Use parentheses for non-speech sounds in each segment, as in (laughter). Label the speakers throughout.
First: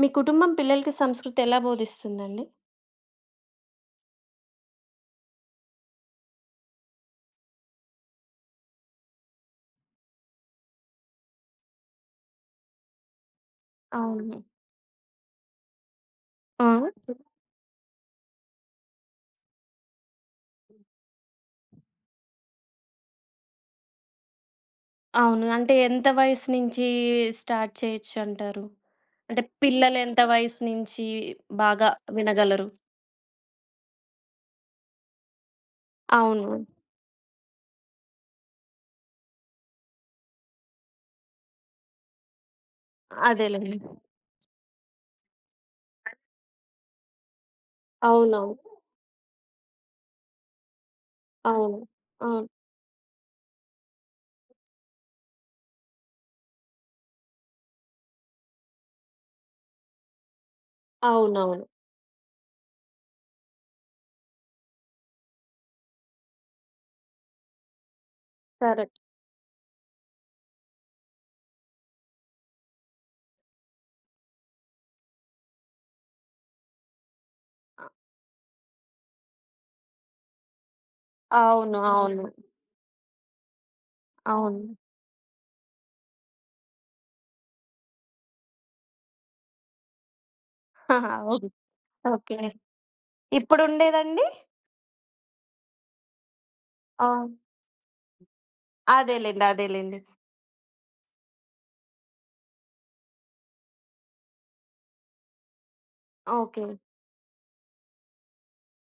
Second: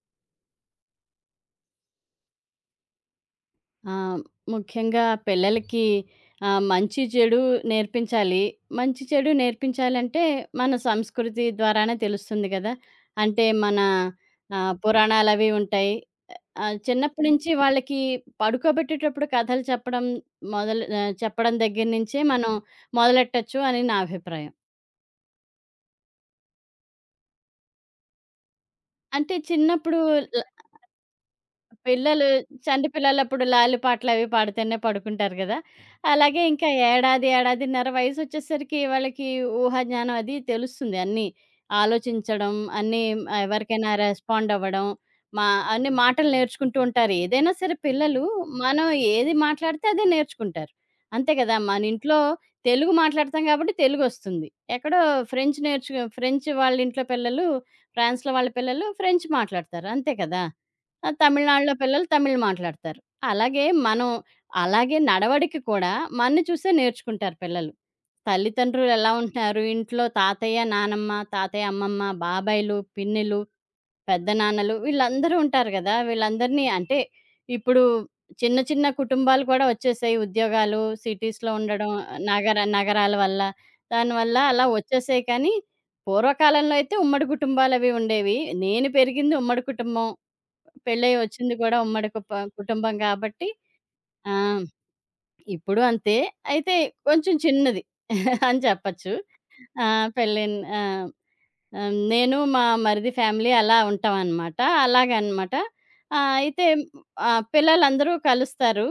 Speaker 1: మీ కుటుంబం పిల్లలకి సంస్కృతి ఎలా బోధిస్తుందండి?
Speaker 2: ఆ! ముఖ్యంగా పిల్లలకి మంచి, చెడు నేర్పించాలి. మంచి, చెడు నేర్పించాలంటే మన సంస్కృతి ద్వారానే తెలుస్తుంది గదా! అంటే మన
Speaker 1: అవును.
Speaker 2: పురాణాలవి ఉంటాయి.
Speaker 1: ఆ!
Speaker 2: చిన్నప్పటి నుంచి వాళ్ళకి పడుకోబెట్టేటప్పుడు కథలు చెప్పడం మొదలు చెప్పడం దగ్గర నుంచే మనం మొదలెట్టొచ్చు అని నా అభిప్రాయం.
Speaker 1: అవును. అంటే ఎంత వయసు నుంచి స్టార్ట్ చేయొచ్చంటారు?
Speaker 2: అంటే
Speaker 1: అంటే పిల్లలు
Speaker 2: చిన్నప్పుడు
Speaker 1: ఎంత
Speaker 2: ల
Speaker 1: వయసు నుంచి బాగా
Speaker 2: పిల్లలు
Speaker 1: వినగలరు?
Speaker 2: చంటి పిల్లలప్పుడు లాలి పాటలవి పాడుతూనే పడుకుంటారు గదా! అలాగే
Speaker 1: అవును.
Speaker 2: ఇంకా 1, 1.5 వయసొచ్చేసరికి వాళ్ళకి ఊహాజ్ఞానం అది తెలుస్తుంది. అన్నీ ఆలోచించడం, అన్నీ ఆ,
Speaker 1: అదేలెండి.
Speaker 2: ఎవరికైనా రెస్పాండ్ అవ్వడం, మా అన్ని మాటలు నేర్చుకుంటూ ఉంటారు. ఏదైనా సరే పిల్లలు
Speaker 1: అవునవును.
Speaker 2: మనం ఏది మాట్లాడితే అదే నేర్చుకుంటారు. అంతే గదా!
Speaker 1: అవును.
Speaker 2: మన ఇంట్లో
Speaker 1: అవును.
Speaker 2: తెలుగు మాట్లాడతాం గాబట్టి తెలుగొస్తుంది. ఎక్కడో ఫ్రెంచ్ నేర్చుకో ఫ్రెంచ్ వాళ్ళ ఇంట్లో పిల్లలు, ఫ్రాన్స్‌లో వాళ్ళ పిల్లలు ఫ్రెంచ్ మాట్లాడతారు. అంతే కదా! ఆ!
Speaker 1: అవునవును.
Speaker 2: తమిళనాడులో పిల్లలు తమిళ్ మాట్లాడతారు. అలాగే మనం అలాగే నడవడిక కూడా మన్ని చూసే నేర్చుకుంటారు పిల్లలు. తల్లితండ్రులు
Speaker 1: కరెక్ట్.
Speaker 2: ఎలా ఉంటున్నారు, ఇంట్లో తాతయ్య, నానమ్మ, తాతయ్య, అమ్మమ్మ, బాబాయిలు, పిన్నిలు, పెద్దనాన్నలు వీళ్ళందరూ ఉంటారు గదా! వీళ్ళందరినీ అంటే ఇప్పుడు
Speaker 1: అ
Speaker 2: చిన్న చిన్న కుటుంబాలు కూడా వచ్చేసాయి. ఉద్యోగాలు, సిటీస్‌లో
Speaker 1: అవును.
Speaker 2: ఉండడం,
Speaker 1: అవును.
Speaker 2: నగర నగరాల వల్ల. దానివల్ల
Speaker 1: అవును.
Speaker 2: అలా వచ్చేసాయి కానీ పూర్వకాలంలో అయితే ఉమ్మడి కుటుంబాలవి ఉండేవి. నేను పెరిగింది ఉమ్మడి కుటుంబం. పెళ్ళై
Speaker 1: (laughs)
Speaker 2: వచ్చింది కూడా ఉమ్మడి
Speaker 1: ఓకే.
Speaker 2: కుటుంబం కాబట్టి
Speaker 1: ఇప్పుడుండేదండి?
Speaker 2: ఆ! ఇప్పుడు అంతే. అయితే
Speaker 1: ఆ!
Speaker 2: కొంచెం చిన్నది (laughs) అని చెప్పచ్చు.
Speaker 1: అదేలెండి.
Speaker 2: ఆ!
Speaker 1: అదేలెండి.
Speaker 2: పెళ్ళైన ఆహ్, నేను మా మరిది ఫ్యామిలీ అలా ఉంటామనమాట. అలాగనమాట. అయితే
Speaker 1: ఓకే.
Speaker 2: పిల్లలందరూ కలుస్తారు.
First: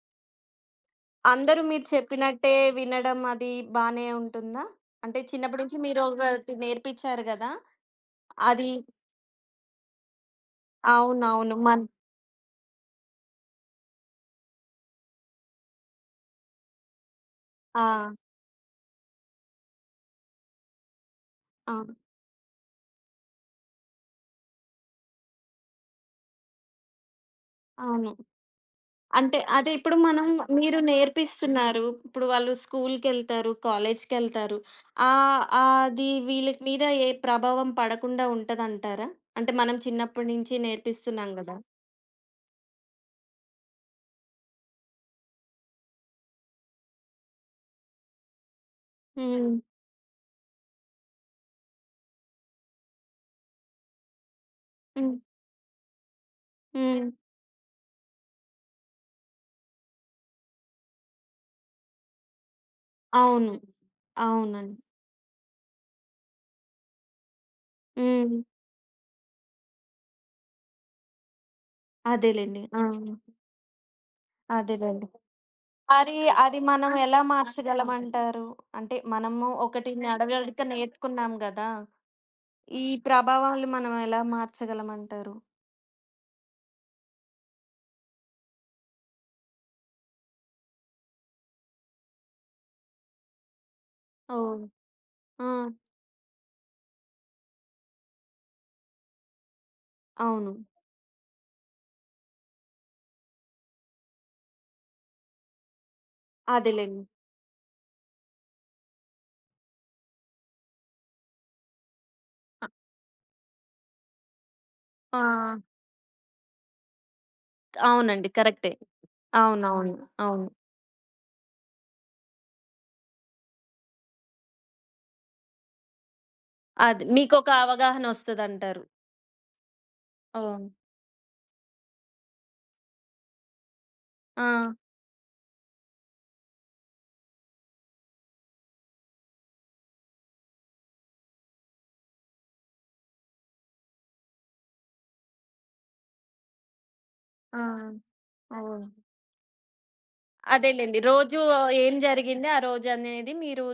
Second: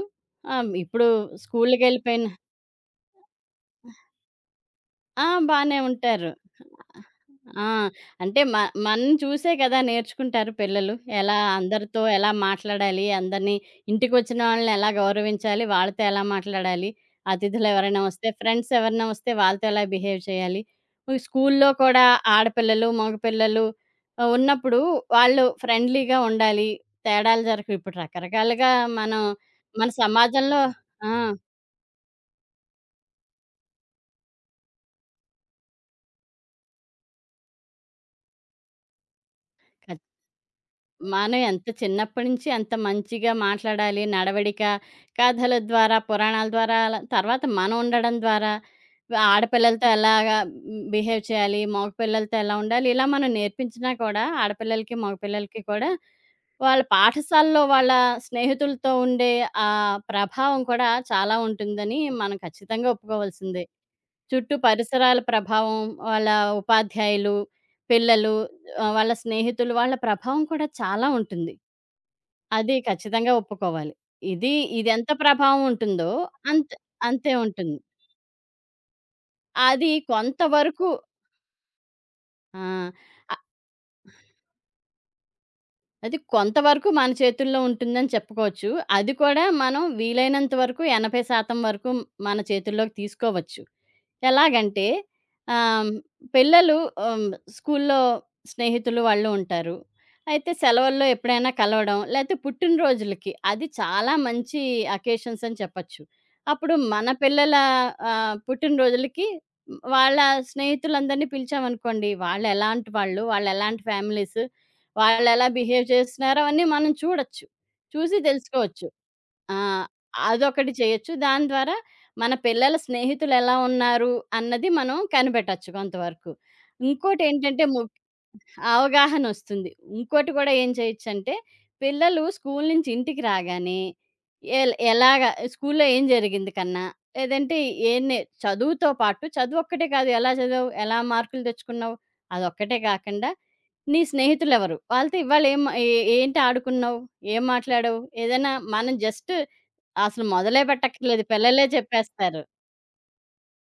Speaker 2: ఇప్పుడు
Speaker 1: అందరూ మీరు
Speaker 2: స్కూలుకెళ్ళిపోయిన
Speaker 1: చెప్పినట్టే వినడం అది బానే ఉంటుందా? అంటే
Speaker 2: ఆ!
Speaker 1: చిన్నప్పటి
Speaker 2: బానే
Speaker 1: నుంచి మీరు
Speaker 2: ఉంటారు.
Speaker 1: ఒకటి నేర్పించారు గదా!
Speaker 2: ఆ! అంటే
Speaker 1: అది
Speaker 2: మనం చూసే కదా నేర్చుకుంటారు పిల్లలు. ఎలా
Speaker 1: అవునవును.
Speaker 2: అందరితో ఎలా మాట్లాడాలి, అందరిని ఇంటికొచ్చిన వాళ్ళని ఎలా గౌరవించాలి, వాళ్ళతో ఎలా మాట్లాడాలి, అతిథులు
Speaker 1: ఆ!
Speaker 2: ఎవరైనా వస్తే, ఫ్రెండ్స్ ఎవరైనా వస్తే వాళ్ళతో ఎలా బిహేవ్ చేయాలి. ఈ స్కూల్లో
Speaker 1: అవును.
Speaker 2: కూడా ఆడపిల్లలు, మగపిల్లలు ఉన్నప్పుడు వాళ్ళు ఫ్రెండ్లీగా ఉండాలి. తేడాలు జరగవు. ఇప్పుడు
Speaker 1: అవును.
Speaker 2: రకరకాలుగా మనం
Speaker 1: అంటే అదే
Speaker 2: మన
Speaker 1: ఇప్పుడు మనం
Speaker 2: సమాజంలో
Speaker 1: మీరు
Speaker 2: ఆ!
Speaker 1: నేర్పిస్తున్నారు. ఇప్పుడు వాళ్ళు స్కూలుకెళ్తారు, కాలేజీకెళ్తారు. అది వీళ్ళ మీద ఏ ప్రభావం పడకుండా ఉంటదంటారా? అంటే మనం
Speaker 2: ఖచ్చితంగా.
Speaker 1: చిన్నప్పటి నుంచి నేర్పిస్తున్నాం
Speaker 2: మనం
Speaker 1: గదా!
Speaker 2: ఎంత చిన్నప్పటి నుంచి ఎంత మంచిగా మాట్లాడాలి, నడవడిక, కథల ద్వారా, పురాణాల ద్వారా, అలా తర్వాత మనం ఉండడం ద్వారా,
Speaker 1: హ్మ్.
Speaker 2: ఆడపిల్లలతో ఎలాగా బిహేవ్ చేయాలి, మగపిల్లలతో ఎలా ఉండాలి, ఇలా మనం నేర్పించినా కూడా ఆడపిల్లలకి,
Speaker 1: హ్మ్.
Speaker 2: మగపిల్లలకి కూడా వాళ్ళ
Speaker 1: హ్మ్.
Speaker 2: పాఠశాలలో వాళ్ళ స్నేహితులతో ఉండే ఆ ప్రభావం కూడా చాలా ఉంటుందని మనం ఖచ్చితంగా
Speaker 1: అవును.
Speaker 2: ఒప్పుకోవాల్సిందే. చుట్టూ
Speaker 1: అవునండి.
Speaker 2: పరిసరాల ప్రభావం, వాళ్ళ ఉపాధ్యాయులు, పిల్లలు,
Speaker 1: హ్మ్.
Speaker 2: వాళ్ళ స్నేహితులు, వాళ్ళ ప్రభావం కూడా చాలా ఉంటుంది.
Speaker 1: అదేలెండి.
Speaker 2: అది
Speaker 1: ఆ!
Speaker 2: ఖచ్చితంగా ఒప్పుకోవాలి. ఇది
Speaker 1: అదేలెండి.
Speaker 2: ఇదెంత ప్రభావం ఉంటుందో
Speaker 1: మరి అది
Speaker 2: అంత
Speaker 1: మనం ఎలా
Speaker 2: అంతే ఉంటుంది.
Speaker 1: మార్చగలమంటారు? అంటే మనము
Speaker 2: అది
Speaker 1: ఒకటి నడవడిక
Speaker 2: కొంతవరకు
Speaker 1: నేర్చుకున్నాం గదా!
Speaker 2: ఆ!
Speaker 1: ఈ
Speaker 2: ఆహ్,
Speaker 1: ప్రభావాలు మనం ఎలా మార్చగలమంటారు?
Speaker 2: అది కొంతవరకు మన చేతుల్లో ఉంటుందని చెప్పుకోవచ్చు. అది కూడా మనం వీలైనంత వరకు 80% వరకు మన చేతుల్లోకి తీసుకోవచ్చు.
Speaker 1: ఓహ్!
Speaker 2: ఎలాగంటే
Speaker 1: ఆ!
Speaker 2: ఆహ్, పిల్లలు ఆహ్, స్కూల్లో స్నేహితులు వాళ్ళు ఉంటారు. అయితే
Speaker 1: అవును.
Speaker 2: సెలవుల్లో ఎప్పుడైనా కలవడం, లేతే పుట్టినరోజులకి అది చాలా మంచి అకేషన్స్ అని చెప్పొచ్చు. అప్పుడు
Speaker 1: అదేలెండి.
Speaker 2: మన పిల్లల పుట్టినరోజులకి వాళ్ళ స్నేహితులందరినీ పిలిచామనుకోండి,
Speaker 1: అ
Speaker 2: వాళ్ళెలాంటి వాళ్ళు, వాళ్ళెలాంటి ఫ్యామిలీస్,
Speaker 1: ఆ!
Speaker 2: వాళ్ళెలా బిహేవ్ చేస్తున్నారో అవన్నీ మనం చూడొచ్చు. చూసి
Speaker 1: అవునండి. కరెక్టే.
Speaker 2: తెలుసుకోవచ్చు. ఆ!
Speaker 1: అవునవును. అవును. అవును
Speaker 2: అదొకటి చేయొచ్చు. దాని ద్వారా మన పిల్లల స్నేహితులెలా ఉన్నారు అన్నది మనం కనిపెట్టొచ్చు కొంతవరకు.
Speaker 1: అది మీకొక
Speaker 2: ఇంకోటేంటంటే ము
Speaker 1: అవగాహనొస్తదంటారు.
Speaker 2: అవగాహనొస్తుంది. ఇంకోటి గూడా
Speaker 1: ఓహ్!
Speaker 2: ఏం చేయొచ్చంటే, పిల్లలు స్కూలు నుంచి ఇంటికి రాగానే
Speaker 1: ఆ!
Speaker 2: ఎలాగా స్కూలులో ఏం జరిగింది కన్నా, లేదంటే ఏం నే చదువుతో పాటు చదువొక్కటే కాదు, ఎలా చదివావు? ఎలా మార్కులు తెచ్చుకున్నావు? అదొక్కటే కాకుండా, నీ స్నేహితులెవరు? వాళ్ళతో ఇవాళ ఏం ఏ ఏంటి ఆడుకున్నావు? ఏం
Speaker 1: ఆ!
Speaker 2: మాట్లాడావు? ఏదైనా
Speaker 1: ఓహ్!
Speaker 2: మనం జస్ట్ అసలు మొదలే
Speaker 1: అదేలెండి.
Speaker 2: పెట్టక్కర్లేదు.
Speaker 1: రోజు
Speaker 2: పిల్లలే
Speaker 1: ఏం
Speaker 2: చెప్పేస్తారు.
Speaker 1: జరిగింది ఆ రోజనేది మీరు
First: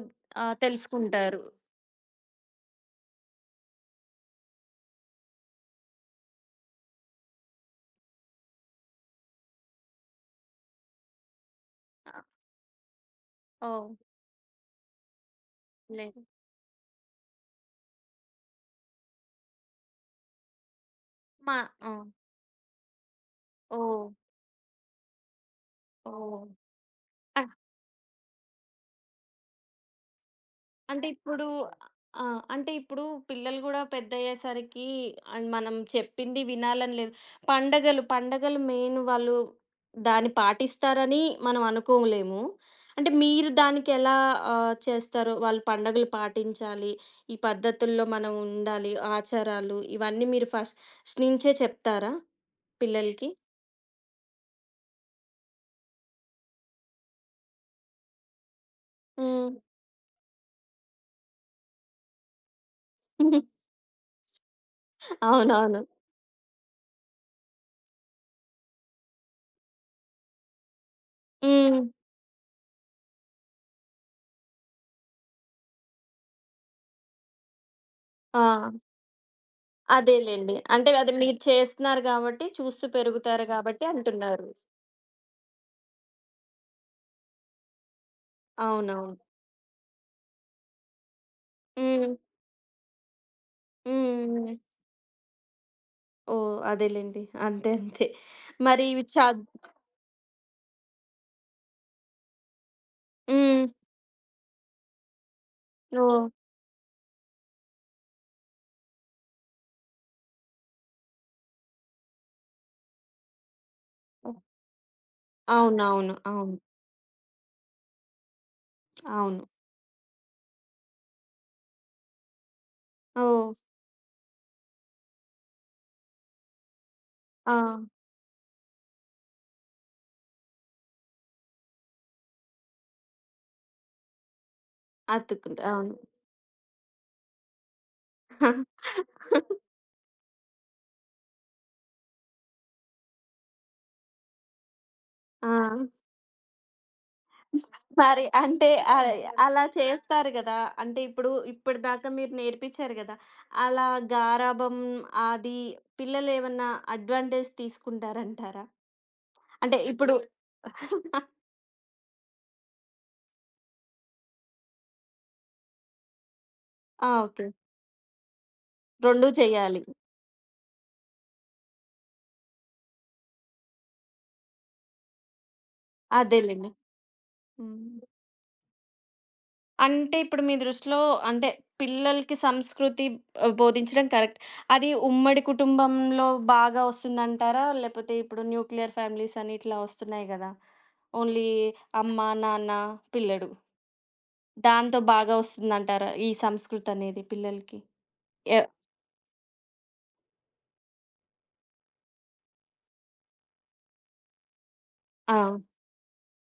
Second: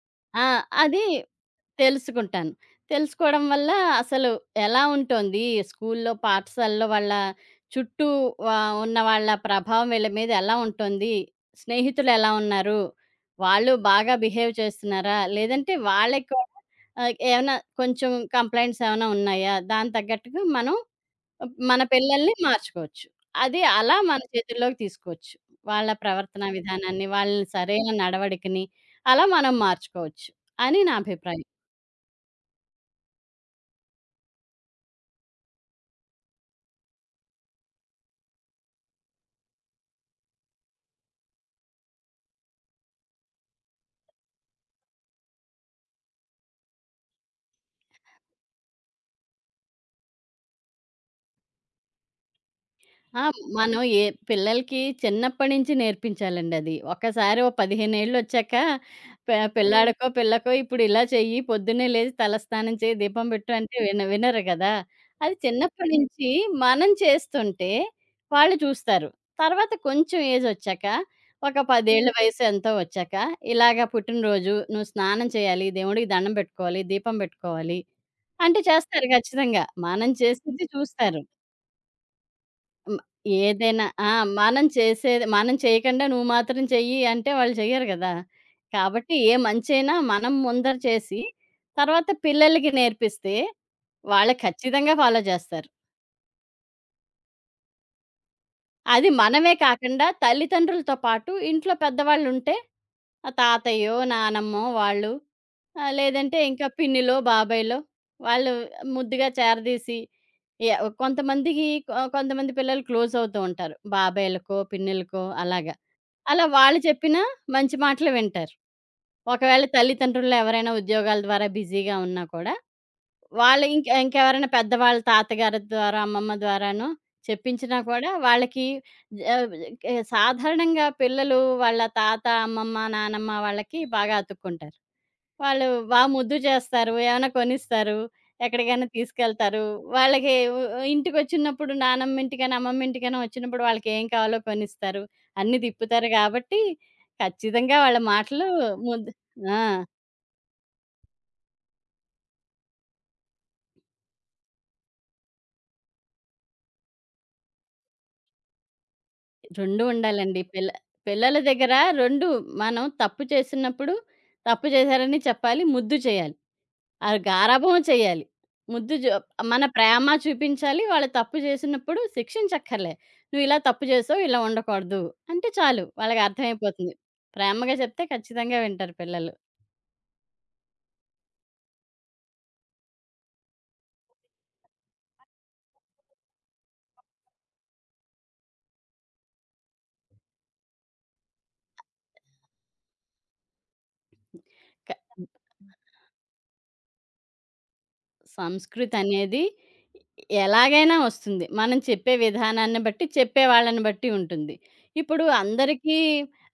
Speaker 2: ఆ! అది
Speaker 1: తెలుసుకుంటారు.
Speaker 2: తెలుసుకుంటాను. తెలుసుకోవడం వల్ల అసలు ఎలా ఉంటోంది స్కూల్లో, పాఠశాలలో వాళ్ళ చుట్టూ ఉన్న వాళ్ళ ప్రభావం వీళ్ళ మీద ఎలా ఉంటోంది? స్నేహితులు
Speaker 1: ఆ!
Speaker 2: ఎలా ఉన్నారు? వాళ్ళు
Speaker 1: ఓహ్!
Speaker 2: బాగా బిహేవ్ చేస్తున్నారా? లేదంటే
Speaker 1: లేదు.
Speaker 2: వాళ్ళకి కూడా ఏమన్నా కొంచెం కంప్లెయింట్స్ ఏమైనా ఉన్నాయా? దానికి తగ్గట్టుగా మనం
Speaker 1: మా
Speaker 2: మన
Speaker 1: ఆ!
Speaker 2: పిల్లల్ని మార్చుకోవచ్చు. అది అలా
Speaker 1: ఓహ్!
Speaker 2: మన చేతుల్లోకి తీసుకోవచ్చు. వాళ్ళ ప్రవర్తన
Speaker 1: ఓహ్!
Speaker 2: విధానాన్ని, వాళ్ళ సరైన నడవడికని అలా మనం మార్చుకోవచ్చు అని నా
Speaker 1: అంటే
Speaker 2: అభిప్రాయం.
Speaker 1: ఇప్పుడు ఆ! అంటే ఇప్పుడు పిల్లలు గూడా పెద్దయ్యేసరికి అండ్ మనం చెప్పింది వినాలని లేదు. పండగలు మెయిన్ వాళ్ళు దాన్ని పాటిస్తారని మనం అనుకోలేము. అంటే మీరు దానికెలా చేస్తారో వాళ్ళు పండగలు పాటించాలి, ఈ పద్ధతుల్లో మనం ఉండాలి, ఆచారాలు ఇవన్నీ మీరు ఫస్ట్ నుంచే చెప్తారా
Speaker 2: ఆ!
Speaker 1: పిల్లలకి?
Speaker 2: మనం ఏ పిల్లలకి చిన్నప్పటి నుంచి నేర్పించాలండి అది. ఒక్కసారి ఓ 15 ఏళ్ళొచ్చాక ప హ్మ్.
Speaker 1: హ్మ్.
Speaker 2: పిల్లాడికో, పిల్లకో ఇప్పుడు ఇలా చెయ్యి, పొద్దున్నే లేచి తలస్నానం చేయి, దీపం పెట్టు
Speaker 1: (laughs)
Speaker 2: అంటే వినరు గదా! అది
Speaker 1: అవునవును.
Speaker 2: చిన్నప్పటి నుంచి మనం చేస్తుంటే వాళ్ళు చూస్తారు. తర్వాత కొంచెం ఏజొచ్చాక ఒక
Speaker 1: హ్మ్.
Speaker 2: 10 ఏళ్ల వయసు ఎంతో వచ్చాక ఇలాగ పుట్టినరోజు నువ్వు స్నానం చేయాలి, దేవుడికి దండం పెట్టుకోవాలి, దీపం పెట్టుకోవాలి
Speaker 1: ఆ!
Speaker 2: అంటే చేస్తారు ఖచ్చితంగా. మనం
Speaker 1: అదేలెండి.
Speaker 2: చేసేది
Speaker 1: అంటే అది
Speaker 2: చూస్తారు.
Speaker 1: మీరు చేస్తున్నారు గాబట్టి, చూస్తూ
Speaker 2: హ్మ్.
Speaker 1: పెరుగుతారు
Speaker 2: ఏదైనా
Speaker 1: గాబట్టి
Speaker 2: ఆ!
Speaker 1: అంటున్నారు.
Speaker 2: మనం చేసేది మనం చేయకుండా నువ్వు మాత్రం చెయ్యి అంటే వాళ్ళు చెయ్యరు గదా! కాబట్టి
Speaker 1: అవునవును.
Speaker 2: ఏ మంచైనా మనం ముందర చేసి,
Speaker 1: హ్మ్.
Speaker 2: తర్వాత పిల్లలకి నేర్పిస్తే,
Speaker 1: హ్మ్.
Speaker 2: వాళ్ళు
Speaker 1: హ్మ్.
Speaker 2: ఖచ్చితంగా ఫాలో చేస్తారు.
Speaker 1: ఓహ్! అదేలెండి. అంతే. అంతే. మరి ఇవి
Speaker 2: అది మనమే కాకుండా తల్లిదండ్రులతో పాటు ఇంట్లో పెద్దవాళ్ళుంటే, ఆ
Speaker 1: హ్మ్.
Speaker 2: తాతయ్యో, నానమ్మో వాళ్ళు
Speaker 1: ఓహ్!
Speaker 2: లేదంటే ఇంకా పిన్నిలో, బాబాయ్‌లో వాళ్ళు ముద్దుగా చేరదీసి య కొంతమందికి కొంతమంది పిల్లలు క్లోజ్ అవుతూ ఉంటారు.
Speaker 1: ఓహ్!
Speaker 2: బాబాయ్‌లకో, పిన్నిలకో అలాగా.
Speaker 1: అవునవును.
Speaker 2: అలా
Speaker 1: అవును.
Speaker 2: వాళ్ళు చెప్పిన మంచి మాటలు వింటారు.
Speaker 1: అవును.
Speaker 2: ఒకవేళ తల్లిదండ్రుల్లో ఎవరైనా ఉద్యోగాల ద్వారా బిజీగా ఉన్నా కూడా
Speaker 1: ఓహ్!
Speaker 2: వాళ్ళ ఇంకెవరైనా పెద్దవాళ్ళ తాతగారి ద్వారా, అమ్మమ్మ ద్వారానో
Speaker 1: ఆ!
Speaker 2: చెప్పించినా కూడా వాళ్ళకి ఆహ్, సాధారణంగా పిల్లలు వాళ్ళ తాత, అమ్మమ్మ, నానమ్మ వాళ్ళకి బాగా అతుక్కుంటారు.
Speaker 1: అతుక్కుంటా.
Speaker 2: వాళ్ళు
Speaker 1: అవును.
Speaker 2: ముద్దు చేస్తారు. ఏమైనా కొనిస్తారు. ఎక్కడికైనా
Speaker 1: (laughs)
Speaker 2: తీసుకెళ్తారు. వాళ్ళకి ఉ ఇంటికొచ్చినప్పుడు నానమ్మ ఇంటికైనా, అమ్మమ్మ ఇంటికైనా వచ్చినప్పుడు వాళ్ళకేం కావాలో కొనిస్తారు.
Speaker 1: ఆ!
Speaker 2: అన్నీ తిప్పుతారు కాబట్టి ఖచ్చితంగా వాళ్ళ
Speaker 1: మరి
Speaker 2: మాటలు
Speaker 1: అంటే ఆ
Speaker 2: ముద్దు
Speaker 1: (laughs)
Speaker 2: ఆ!
Speaker 1: అలా చేస్తారు గదా! అంటే ఇప్పుడు ఇప్పటిదాకా మీరు నేర్పించారు గదా! అలా గారాబం అది పిల్లలేమన్నా అడ్వాంటేజ్ తీసుకుంటారంటారా? అంటే
Speaker 2: 2
Speaker 1: ఇప్పుడు
Speaker 2: ఉండాలండి.
Speaker 1: (laughs)
Speaker 2: పిల్లల దగ్గర 2 మనం తప్పు చేసినప్పుడు తప్పు చేశారని చెప్పాలి. ముద్దు చేయాలి.
Speaker 1: ఆ!
Speaker 2: ఆ
Speaker 1: ఓకే.
Speaker 2: గారాబం చేయాలి. ముద్దు జు
Speaker 1: 2
Speaker 2: మన
Speaker 1: చేయాలి.
Speaker 2: ప్రేమ చూపించాలి. వాళ్ళు తప్పు చేసినప్పుడు శిక్షించక్కర్లే. "నువ్వు ఇలా తప్పు చేసావు. ఇలా ఉండకూడదు" అంటే చాలు. వాళ్ళకి
Speaker 1: అదేలెండి.
Speaker 2: అర్థమైపోతుంది. ప్రేమగా
Speaker 1: హ్మ్.
Speaker 2: చెప్తే ఖచ్చితంగా వింటారు పిల్లలు.
Speaker 1: అంటే ఇప్పుడు మీ దృష్టిలో అంటే పిల్లలకి సంస్కృతి బోధించడం కరెక్ట్. అది ఉమ్మడి కుటుంబంలో బాగా వస్తుందంటారా? లేపోతే ఇప్పుడు న్యూక్లియర్ ఫ్యామిలీస్ అని ఇట్లా వస్తున్నాయి గదా! ఓన్లీ అమ్మ, నాన్న, పిల్లడు.
Speaker 2: క
Speaker 1: దాంతో బాగా వస్తుందంటారా? ఈ సంస్కృతి అనేది పిల్లలకి? ఎ
Speaker 2: సంస్కృతి అనేది ఎలాగైనా వస్తుంది. మనం చెప్పే విధానాన్ని బట్టి, చెప్పేవాళ్ళని బట్టి ఉంటుంది. ఇప్పుడు
Speaker 1: ఆ!
Speaker 2: అందరికీ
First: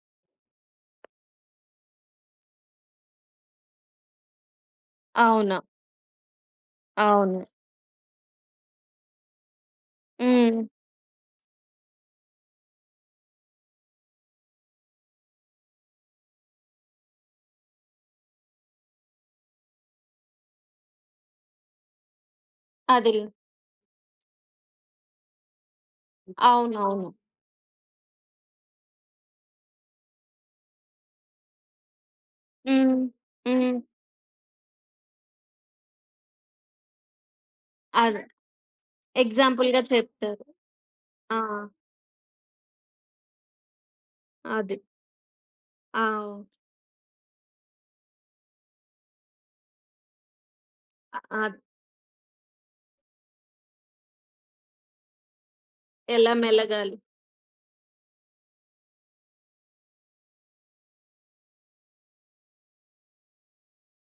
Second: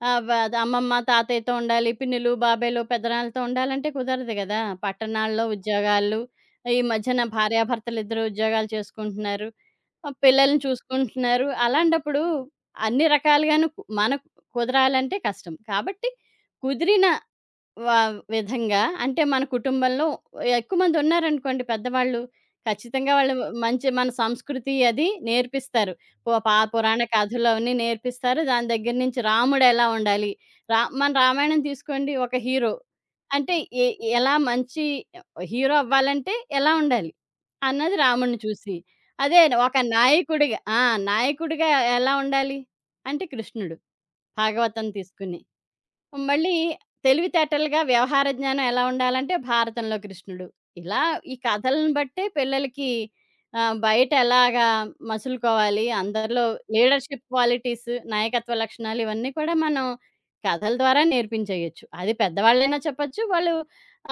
Speaker 2: అది అమ్మమ్మ, తాతయ్యతో ఉండాలి, పిన్నులు, బాబాయిలు, పెదనాన్నలతో ఉండాలంటే కుదరదు గదా! పట్టణాల్లో
Speaker 1: అవును.
Speaker 2: ఉద్యోగాలు, ఈ మధ్యన
Speaker 1: అవును.
Speaker 2: భార్యాభర్తలిద్దరూ ఉద్యోగాలు చేసుకుంటున్నారు. పిల్లల్ని
Speaker 1: హ్మ్.
Speaker 2: చూసుకుంటున్నారు. అలాంటప్పుడు అన్ని రకాలుగాను మనకు కుదరాలంటే కష్టం. కాబట్టి కుదిరిన వ విధంగా అంటే మన కుటుంబంలో ఎక్కువ మంది ఉన్నారనుకోండి పెద్దవాళ్ళు. ఖచ్చితంగా
Speaker 1: అదేలే.
Speaker 2: వాళ్ళు మంచి మన సంస్కృతి అది నేర్పిస్తారు. పు పా పురాణ
Speaker 1: అవునవును.
Speaker 2: కథలు అవన్నీ నేర్పిస్తారు. దాని దగ్గర నుంచి రాముడు ఎలా ఉండాలి? మన రామాయణం తీసుకోండి ఒక హీరో.
Speaker 1: హ్మ్.
Speaker 2: అంటే
Speaker 1: హ్మ్.
Speaker 2: ఎ ఎలా మంచి హీరో అవ్వాలంటే ఎలా ఉండాలి? అన్నది
Speaker 1: అదే.
Speaker 2: రాముడిని చూసి. అదే ఒక
Speaker 1: ఎగ్జాంపుల్‌గా చెప్తారు.
Speaker 2: నాయకుడిగా ఆ!
Speaker 1: ఆ!
Speaker 2: నాయకుడిగా ఎలా ఉండాలి? అంటే కృష్ణుడు.
Speaker 1: అది.
Speaker 2: భాగవతం తీసుకుని.
Speaker 1: ఆ! ఓహ్!
Speaker 2: మళ్ళీ తెలివితేటలుగా వ్యవహార జ్ఞానం ఎలా ఉండాలంటే 'భారతంలో కృష్ణుడు.' ఇలా ఈ
Speaker 1: అ
Speaker 2: కథలను బట్టే పిల్లలకి బయట ఎలాగా మసులుకోవాలి,
Speaker 1: ఎలా
Speaker 2: అందరిలో
Speaker 1: మెలగాలి.
Speaker 2: లీడర్‌షిప్ క్వాలిటీస్, నాయకత్వ లక్షణాలు ఇవన్నీ కూడా మనం కథల ద్వారా నేర్పించేయొచ్చు. అది పెద్దవాళ్ళైనా చెప్పచ్చు. వాళ్ళు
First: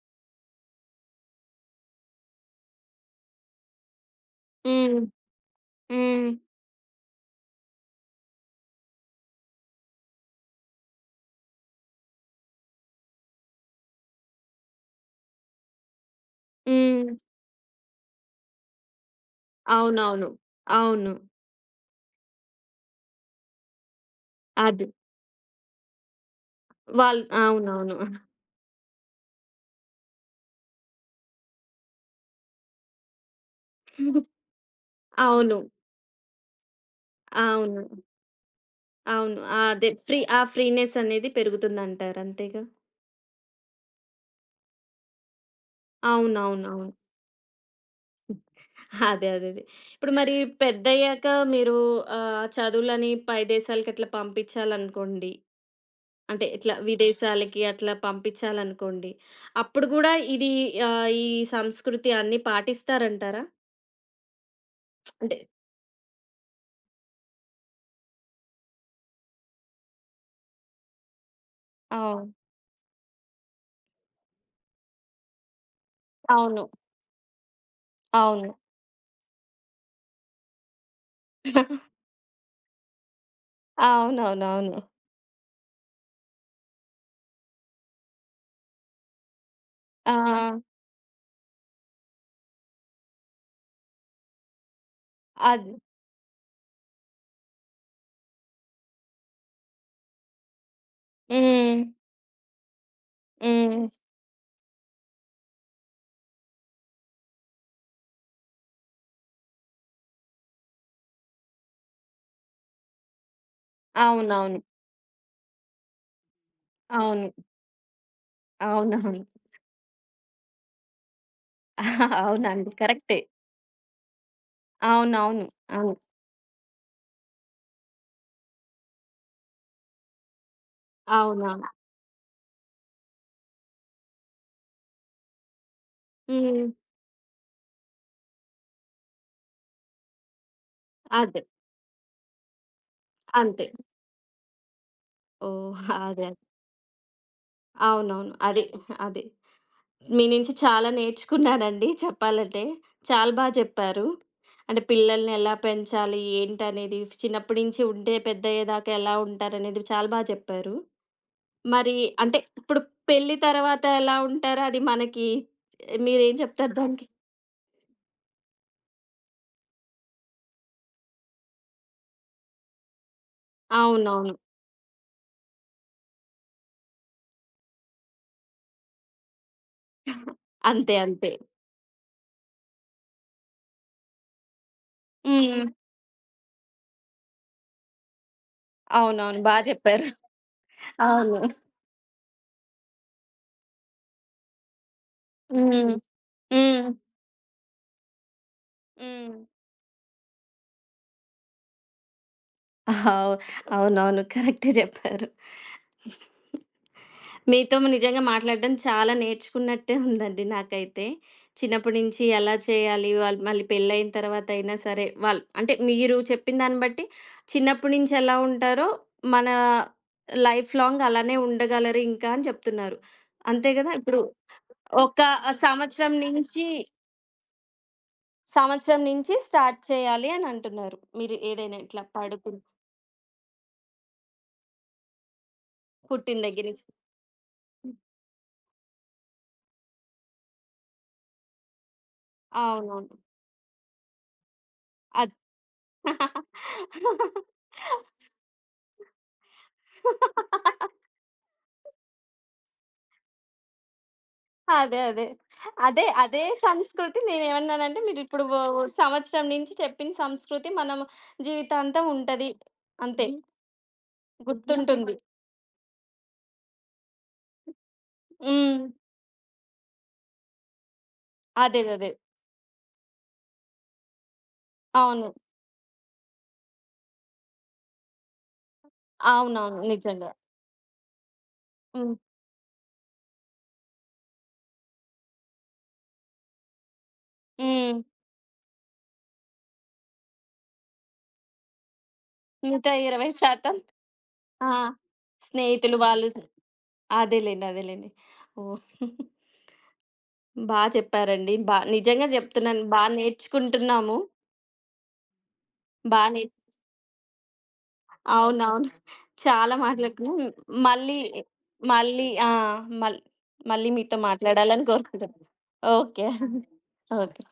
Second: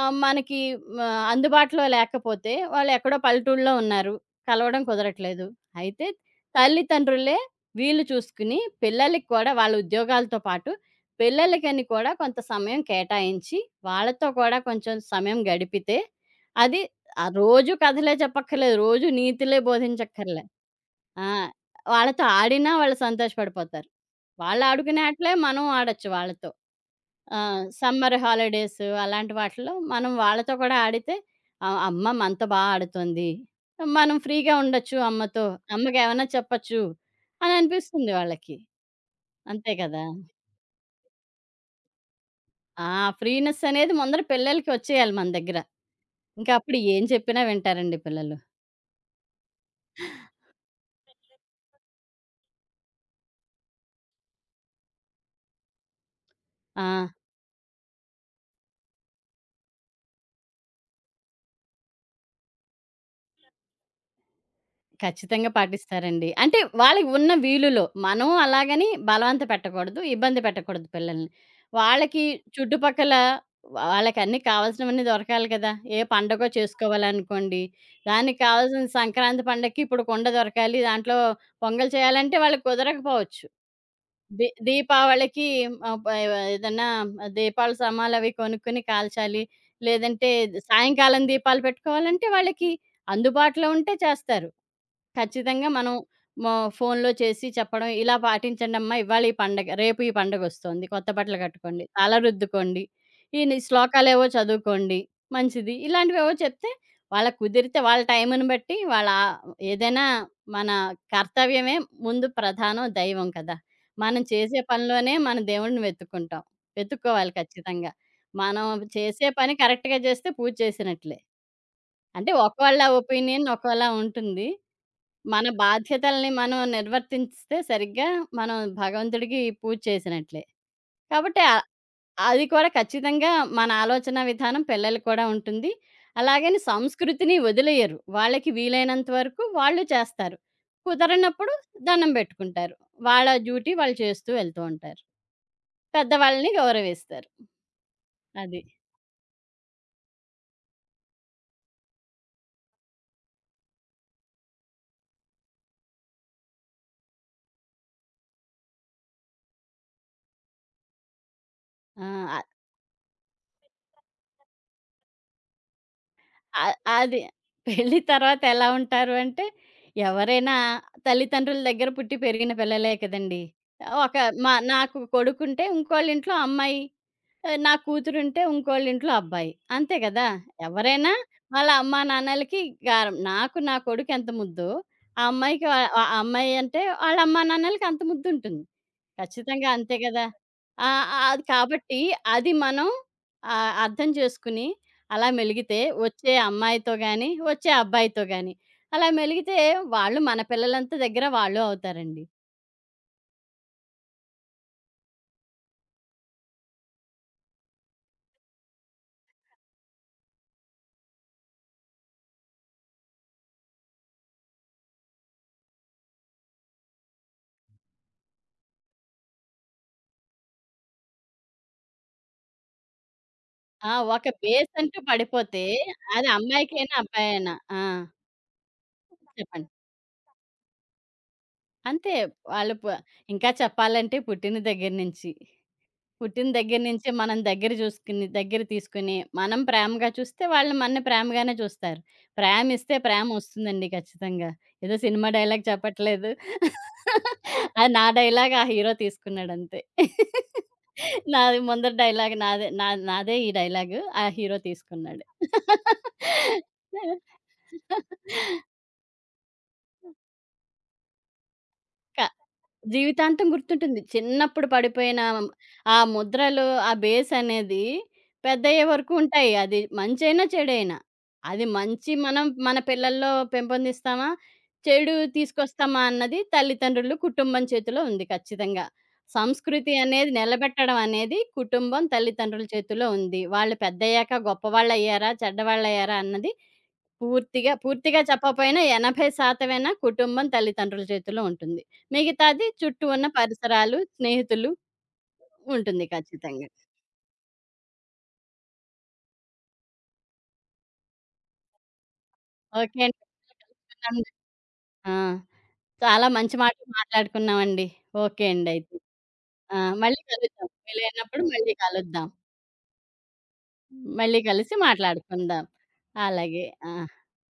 Speaker 2: మనకి మ అందుబాటులో లేకపోతే వాళ్ళు ఎక్కడో పల్లెటూరులో ఉన్నారు. కలవడం
Speaker 1: హ్మ్.
Speaker 2: కుదరట్లేదు. అయితే
Speaker 1: హ్మ్.
Speaker 2: తల్లిదండ్రులే వీలు చూసుకుని పిల్లలకి కూడా వాళ్ళ ఉద్యోగాలతో పాటు పిల్లలకని కూడా కొంత సమయం కేటాయించి, వాళ్ళతో కూడా కొంచెం సమయం గడిపితే, అది
Speaker 1: హ్మ్.
Speaker 2: రోజు కథలే చెప్పక్కర్లేదు. రోజు నీతులే
Speaker 1: అవునవును.
Speaker 2: బోధించక్కర్లే.
Speaker 1: అవును.
Speaker 2: ఆ! వాళ్ళతో ఆడినా వాళ్ళు సంతోషపడిపోతారు. వాళ్ళు
Speaker 1: అది.
Speaker 2: ఆడుకునే ఆటలే మనం ఆడొచ్చు వాళ్ళతో.
Speaker 1: వాళ్ళు
Speaker 2: ఆ!
Speaker 1: అవునవును.
Speaker 2: సమ్మర్ హాలిడేస్ అలాంటి వాటిలో మనం వాళ్ళతో కూడా ఆడితే, అమ్మ మనతో బా ఆడుతుంది. మనం
Speaker 1: (laughs)
Speaker 2: ఫ్రీగా ఉండొచ్చు అమ్మతో.
Speaker 1: అవును.
Speaker 2: అమ్మకేమన్నా చెప్పొచ్చు అని
Speaker 1: అవును.
Speaker 2: అనిపిస్తుంది వాళ్ళకి.
Speaker 1: అవును.
Speaker 2: అంతే
Speaker 1: అదే
Speaker 2: కదా!
Speaker 1: ఫ్రీ ఆ ఫ్రీనెస్ అనేది పెరుగుతుందంటారు అంతేగా?
Speaker 2: ఆ! ఫ్రీనెస్ అనేది ముందర పిల్లలకి వచ్చేయాలి మన దగ్గర. ఇంకా అప్పుడు
Speaker 1: అవునవునవును.
Speaker 2: ఏం చెప్పినా వింటారండి పిల్లలు.
Speaker 1: అదే. అదే. అదే. ఇప్పుడు మరి పెద్దయ్యాక మీరు చదువులని పై దేశాలకి అట్లా పంపించాలనుకోండి. అంటే ఇట్లా
Speaker 2: ఆ!
Speaker 1: విదేశాలకి అట్లా పంపించాలనుకోండి. అప్పుడు గూడా ఇది ఈ సంస్కృతి అన్నీ పాటిస్తారంటారా? అంటే
Speaker 2: ఖచ్చితంగా పాటిస్తారండి. అంటే వాళ్ళకి ఉన్న వీలులో మనం అలాగని బలవంత పెట్టకూడదు, ఇబ్బంది పెట్టకూడదు పిల్లల్ని.
Speaker 1: ఆ!
Speaker 2: వాళ్ళకి చుట్టుపక్కల వాళ్ళకి అన్నీ కావాల్సినవన్నీ దొరకాలి కదా! ఏ పండగో
Speaker 1: అవును.
Speaker 2: చేసుకోవాలనుకోండి, దానికి
Speaker 1: అవును.
Speaker 2: కావాల్సిన సంక్రాంతి పండగకి ఇప్పుడు కుండ దొరకాలి, దాంట్లో పొంగల్ చేయాలంటే వాళ్ళకి కుదరకపోవచ్చు.
Speaker 1: అవునవునవును.
Speaker 2: దీపావళికి ఆహ్, ప ఏదన్నా దీపాల సామాలవి కొనుక్కొని కాల్చాలి.
Speaker 1: ఆ!
Speaker 2: లేదంటే సాయంకాలం దీపాలు పెట్టుకోవాలంటే వాళ్ళకి అందుబాటులో ఉంటే చేస్తారు. ఖచ్చితంగా
Speaker 1: అది.
Speaker 2: మనం మో ఫోన్‌లో చేసి చెప్పడం, ఇలా పాటించండమ్మా ఇవాళ ఈ పండగ, రేపు ఈ పండగొస్తోంది. కొత్త బట్టలు
Speaker 1: హ్మ్.
Speaker 2: కట్టుకోండి, తల రుద్దుకోండి, ఈ ని
Speaker 1: హ్మ్.
Speaker 2: శ్లోకాలేవో చదువుకోండి మంచిది. ఇలాంటివేవో చెప్తే వాళ్ళకి కుదిరితే వాళ్ళ టైముని బట్టి వాళ్ళ ఆ- ఏదైనా మన కర్తవ్యమే ముందు ప్రధానం, దైవం కదా! మనం చేసే
Speaker 1: అవునవును.
Speaker 2: పనిలోనే మన దేవుడిని వెతుక్కుంటాం.
Speaker 1: అవును.
Speaker 2: వెతుక్కోవాలి ఖచ్చితంగా. మనం
Speaker 1: అవునవును.
Speaker 2: చేసే పని కరెక్ట్‌గా చేస్తే పూజ చేసినట్లే.
Speaker 1: ఆహా,
Speaker 2: అంటే
Speaker 1: అవునండి.
Speaker 2: ఒకళ్ళ
Speaker 1: కరెక్టే.
Speaker 2: ఒపీనియన్ ఒకలా ఉంటుంది.
Speaker 1: అవునవును.
Speaker 2: మన
Speaker 1: అవును.
Speaker 2: బాధ్యతల్ని మనం నిర్వర్తించితే సరిగ్గా మనం భగవంతుడికి పూజ చేసినట్లే. కాబట్టి
Speaker 1: అవునవును.
Speaker 2: అది కూడా ఖచ్చితంగా మన ఆలోచన విధానం పిల్లలకి కూడా ఉంటుంది. అలాగని
Speaker 1: హ్మ్.
Speaker 2: సంస్కృతిని వదిలేయరు. వాళ్ళకి వీలైనంత వరకు వాళ్ళు చేస్తారు.
Speaker 1: అదే.
Speaker 2: కుదరనప్పుడు దండం పెట్టుకుంటారు. వాళ్ళ
Speaker 1: అంతే.
Speaker 2: డ్యూటీ వాళ్ళు చేస్తూ వెళ్తూ ఉంటారు.
Speaker 1: ఓహ్! అదే. అదే.
Speaker 2: పెద్దవాళ్ళని గౌరవిస్తారు.
Speaker 1: అవునవును. అదే.
Speaker 2: అది.
Speaker 1: అదే. మీ నుంచి చాలా నేర్చుకున్నానండి చెప్పాలంటే. చాలా బా జెప్పారు. అంటే పిల్లల్ని ఎలా పెంచాలి? ఏంటనేది చిన్నప్పటి నుంచి ఉంటే పెద్దయ్యేదాకా ఎలా ఉంటారనేది చాలా బా జెప్పారు. మరి అంటే
Speaker 2: ఆ!
Speaker 1: ఇప్పుడు పెళ్లి తర్వాత ఎలా ఉంటారో అది మనకి మీరేం
Speaker 2: అ
Speaker 1: చెప్తారు దానికి?
Speaker 2: అది. పెళ్లి తర్వాత ఎలా ఉంటారు అంటే, ఎవరైనా తల్లిదండ్రుల దగ్గర పుట్టి పెరిగిన పిల్లలే కదండీ! ఒక
Speaker 1: అవునవును.
Speaker 2: మా నాకు కొడుకుంటే ఇంకోళ్ళింట్లో అమ్మాయి, నా కూతురుంటే ఇంకోళ్ళింట్లో అబ్బాయి. అంతే కదా!
Speaker 1: అంతే.
Speaker 2: ఎవరైనా
Speaker 1: అంతే.
Speaker 2: వాళ్ళ అమ్మా, నాన్నలకి గారం. నాకు నా కొడుకెంత ముద్దో, ఆ
Speaker 1: హ్మ్.
Speaker 2: అమ్మాయికి వా- ఆ అమ్మాయి అంటే వాళ్ళ అమ్మా, నాన్నలకి అంత ముద్దుంటుంది.
Speaker 1: అవునవును. బా
Speaker 2: ఖచ్చితంగా అంతే
Speaker 1: జెప్పారు.
Speaker 2: కదా! ఆ! ఆ,
Speaker 1: అవును.
Speaker 2: అది కాబట్టి అది మనం అర్థం చేసుకుని అలా మెలిగితే
Speaker 1: హ్మ్.
Speaker 2: వచ్చే
Speaker 1: హ్మ్.
Speaker 2: అమ్మాయితో గాని, వచ్చే అబ్బాయితో గాని అలా
Speaker 1: హ్మ్.
Speaker 2: మెలిగితే వాళ్ళు మన పిల్లలంత దగ్గర వాళ్ళు అవుతారండి.
Speaker 1: అవ్ అవునవును. కరెక్టే జెప్పారు. మీతో నిజంగా మాట్లాడడం చాలా నేర్చుకున్నట్టే ఉందండి నాకైతే. చిన్నప్పటి నుంచి ఎలా చేయాలి? వాళ్ళు మళ్ళీ పెళ్ళైన తర్వాత అయినా సరే, వాళ్ళు అంటే మీరు చెప్పిన దాన్ని బట్టి చిన్నప్పటి నుంచి ఎలా ఉంటారో, మన లైఫ్ లాంగ్ అలానే ఉండగలరు ఇంకా అని చెప్తున్నారు. అంతే
Speaker 2: ఆ!
Speaker 1: కదా! ఇప్పుడు
Speaker 2: ఒక బేస్ అంటూ
Speaker 1: ఒక
Speaker 2: పడిపోతే
Speaker 1: సంవత్సరం
Speaker 2: అది
Speaker 1: నుంచి
Speaker 2: అమ్మాయికైనా, అబ్బాయైనా. ఆ! చెప్పండి.
Speaker 1: స్టార్ట్ చేయాలి అని అంటున్నారు. మీరు ఏదైనా ఇట్లా
Speaker 2: అంతే
Speaker 1: పడుకుని
Speaker 2: వాళ్ళు ప ఇంకా చెప్పాలంటే పుట్టిన దగ్గర నుంచి.
Speaker 1: పుట్టిన
Speaker 2: పుట్టిన
Speaker 1: దగ్గర
Speaker 2: దగ్గర
Speaker 1: నుంచి.
Speaker 2: నుంచి మనం దగ్గర చూసుకుని దగ్గర తీసుకుని, మనం ప్రేమగా చూస్తే వాళ్ళు మనని ప్రేమగానే చూస్తారు. ప్రేమిస్తే
Speaker 1: అవునవును.
Speaker 2: ప్రేమొస్తుందండి ఖచ్చితంగా. ఏదో సినిమా
Speaker 1: అది.
Speaker 2: డైలాగ్ చెప్పట్లేదు.
Speaker 1: (laughs)
Speaker 2: అది నా డైలాగ్ ఆ హీరో తీసుకున్నాడంతే. నాది ముందర డైలాగ్ నాదే. నాదే ఈ డైలాగు. ఆ హీరో
Speaker 1: అదే.
Speaker 2: తీసుకున్నాడు.
Speaker 1: అదే. అదే, అదే సంస్కృతి నేనేమన్నానంటే మీరిప్పుడు ఓ సంవత్సరం నుంచి చెప్పిన సంస్కృతి మనం జీవితాంతం
Speaker 2: క
Speaker 1: ఉంటది. అంతే.
Speaker 2: జీవితాంతం గుర్తుంటుంది. చిన్నప్పుడు
Speaker 1: గుర్తుంటుంది.
Speaker 2: పడిపోయిన ఆ ముద్రలు, ఆ బేస్ అనేది
Speaker 1: హ్మ్.
Speaker 2: పెద్దయ్యే వరకు ఉంటాయి. అది మంచైనా, చెడైనా. అది
Speaker 1: అదే. అదే.
Speaker 2: మంచి మనం మన పిల్లల్లో పెంపొందిస్తామా? చెడు
Speaker 1: అవును.
Speaker 2: తీసుకొస్తామా? అన్నది తల్లిదండ్రులు, కుటుంబం చేతిలో ఉంది ఖచ్చితంగా.
Speaker 1: అవునవును.
Speaker 2: సంస్కృతి
Speaker 1: నిజంగా.
Speaker 2: అనేది నిలబెట్టడం అనేది కుటుంబం,
Speaker 1: హ్మ్.
Speaker 2: తల్లిదండ్రుల చేతిలో ఉంది. వాళ్ళు పెద్దయ్యాక గొప్పవాళ్ళయ్యారా? చెడ్డవాళ్ళయ్యారా? అన్నది పూర్తిగా,
Speaker 1: హ్మ్.
Speaker 2: పూర్తిగా చెప్పకపోయినా 80% కుటుంబం, తల్లిదండ్రుల చేతిలో ఉంటుంది. మిగతాది
Speaker 1: మిగతా
Speaker 2: చుట్టూ ఉన్న
Speaker 1: 20%
Speaker 2: పరిసరాలు,
Speaker 1: ఆ!
Speaker 2: స్నేహితులు
Speaker 1: స్నేహితులు
Speaker 2: ఉంటుంది
Speaker 1: వాళ్ళు
Speaker 2: ఖచ్చితంగా.
Speaker 1: అదేలెండి. అదేలెండి. ఓహ్! బా చెప్పారండి. బా నిజంగా జెప్తున్నాను.
Speaker 2: ఓకే
Speaker 1: బా
Speaker 2: అండి.
Speaker 1: నేర్చుకుంటున్నాము.
Speaker 2: ఆ!
Speaker 1: బా
Speaker 2: చాలా
Speaker 1: నే
Speaker 2: మంచి మాటలు మాట్లాడుకున్నామండి. ఓకే అండి
Speaker 1: అవునవును.
Speaker 2: అయితే.
Speaker 1: చాలా
Speaker 2: ఆ! మళ్ళీ
Speaker 1: మాట్లాడుకున్నాం. హ్మ్.
Speaker 2: కలుద్దాం.
Speaker 1: మళ్ళీ
Speaker 2: వీలైనప్పుడు మళ్ళీ
Speaker 1: మళ్ళీ
Speaker 2: కలుద్దాం.
Speaker 1: ఆ! మళ్ మళ్ళీ మీతో
Speaker 2: మళ్ళీ కలిసి
Speaker 1: మాట్లాడాలని కోరుకుంటున్నాను.
Speaker 2: మాట్లాడుకుందాం.
Speaker 1: ఓకే.
Speaker 2: అలాగే. ఆ!
Speaker 1: ఓకే.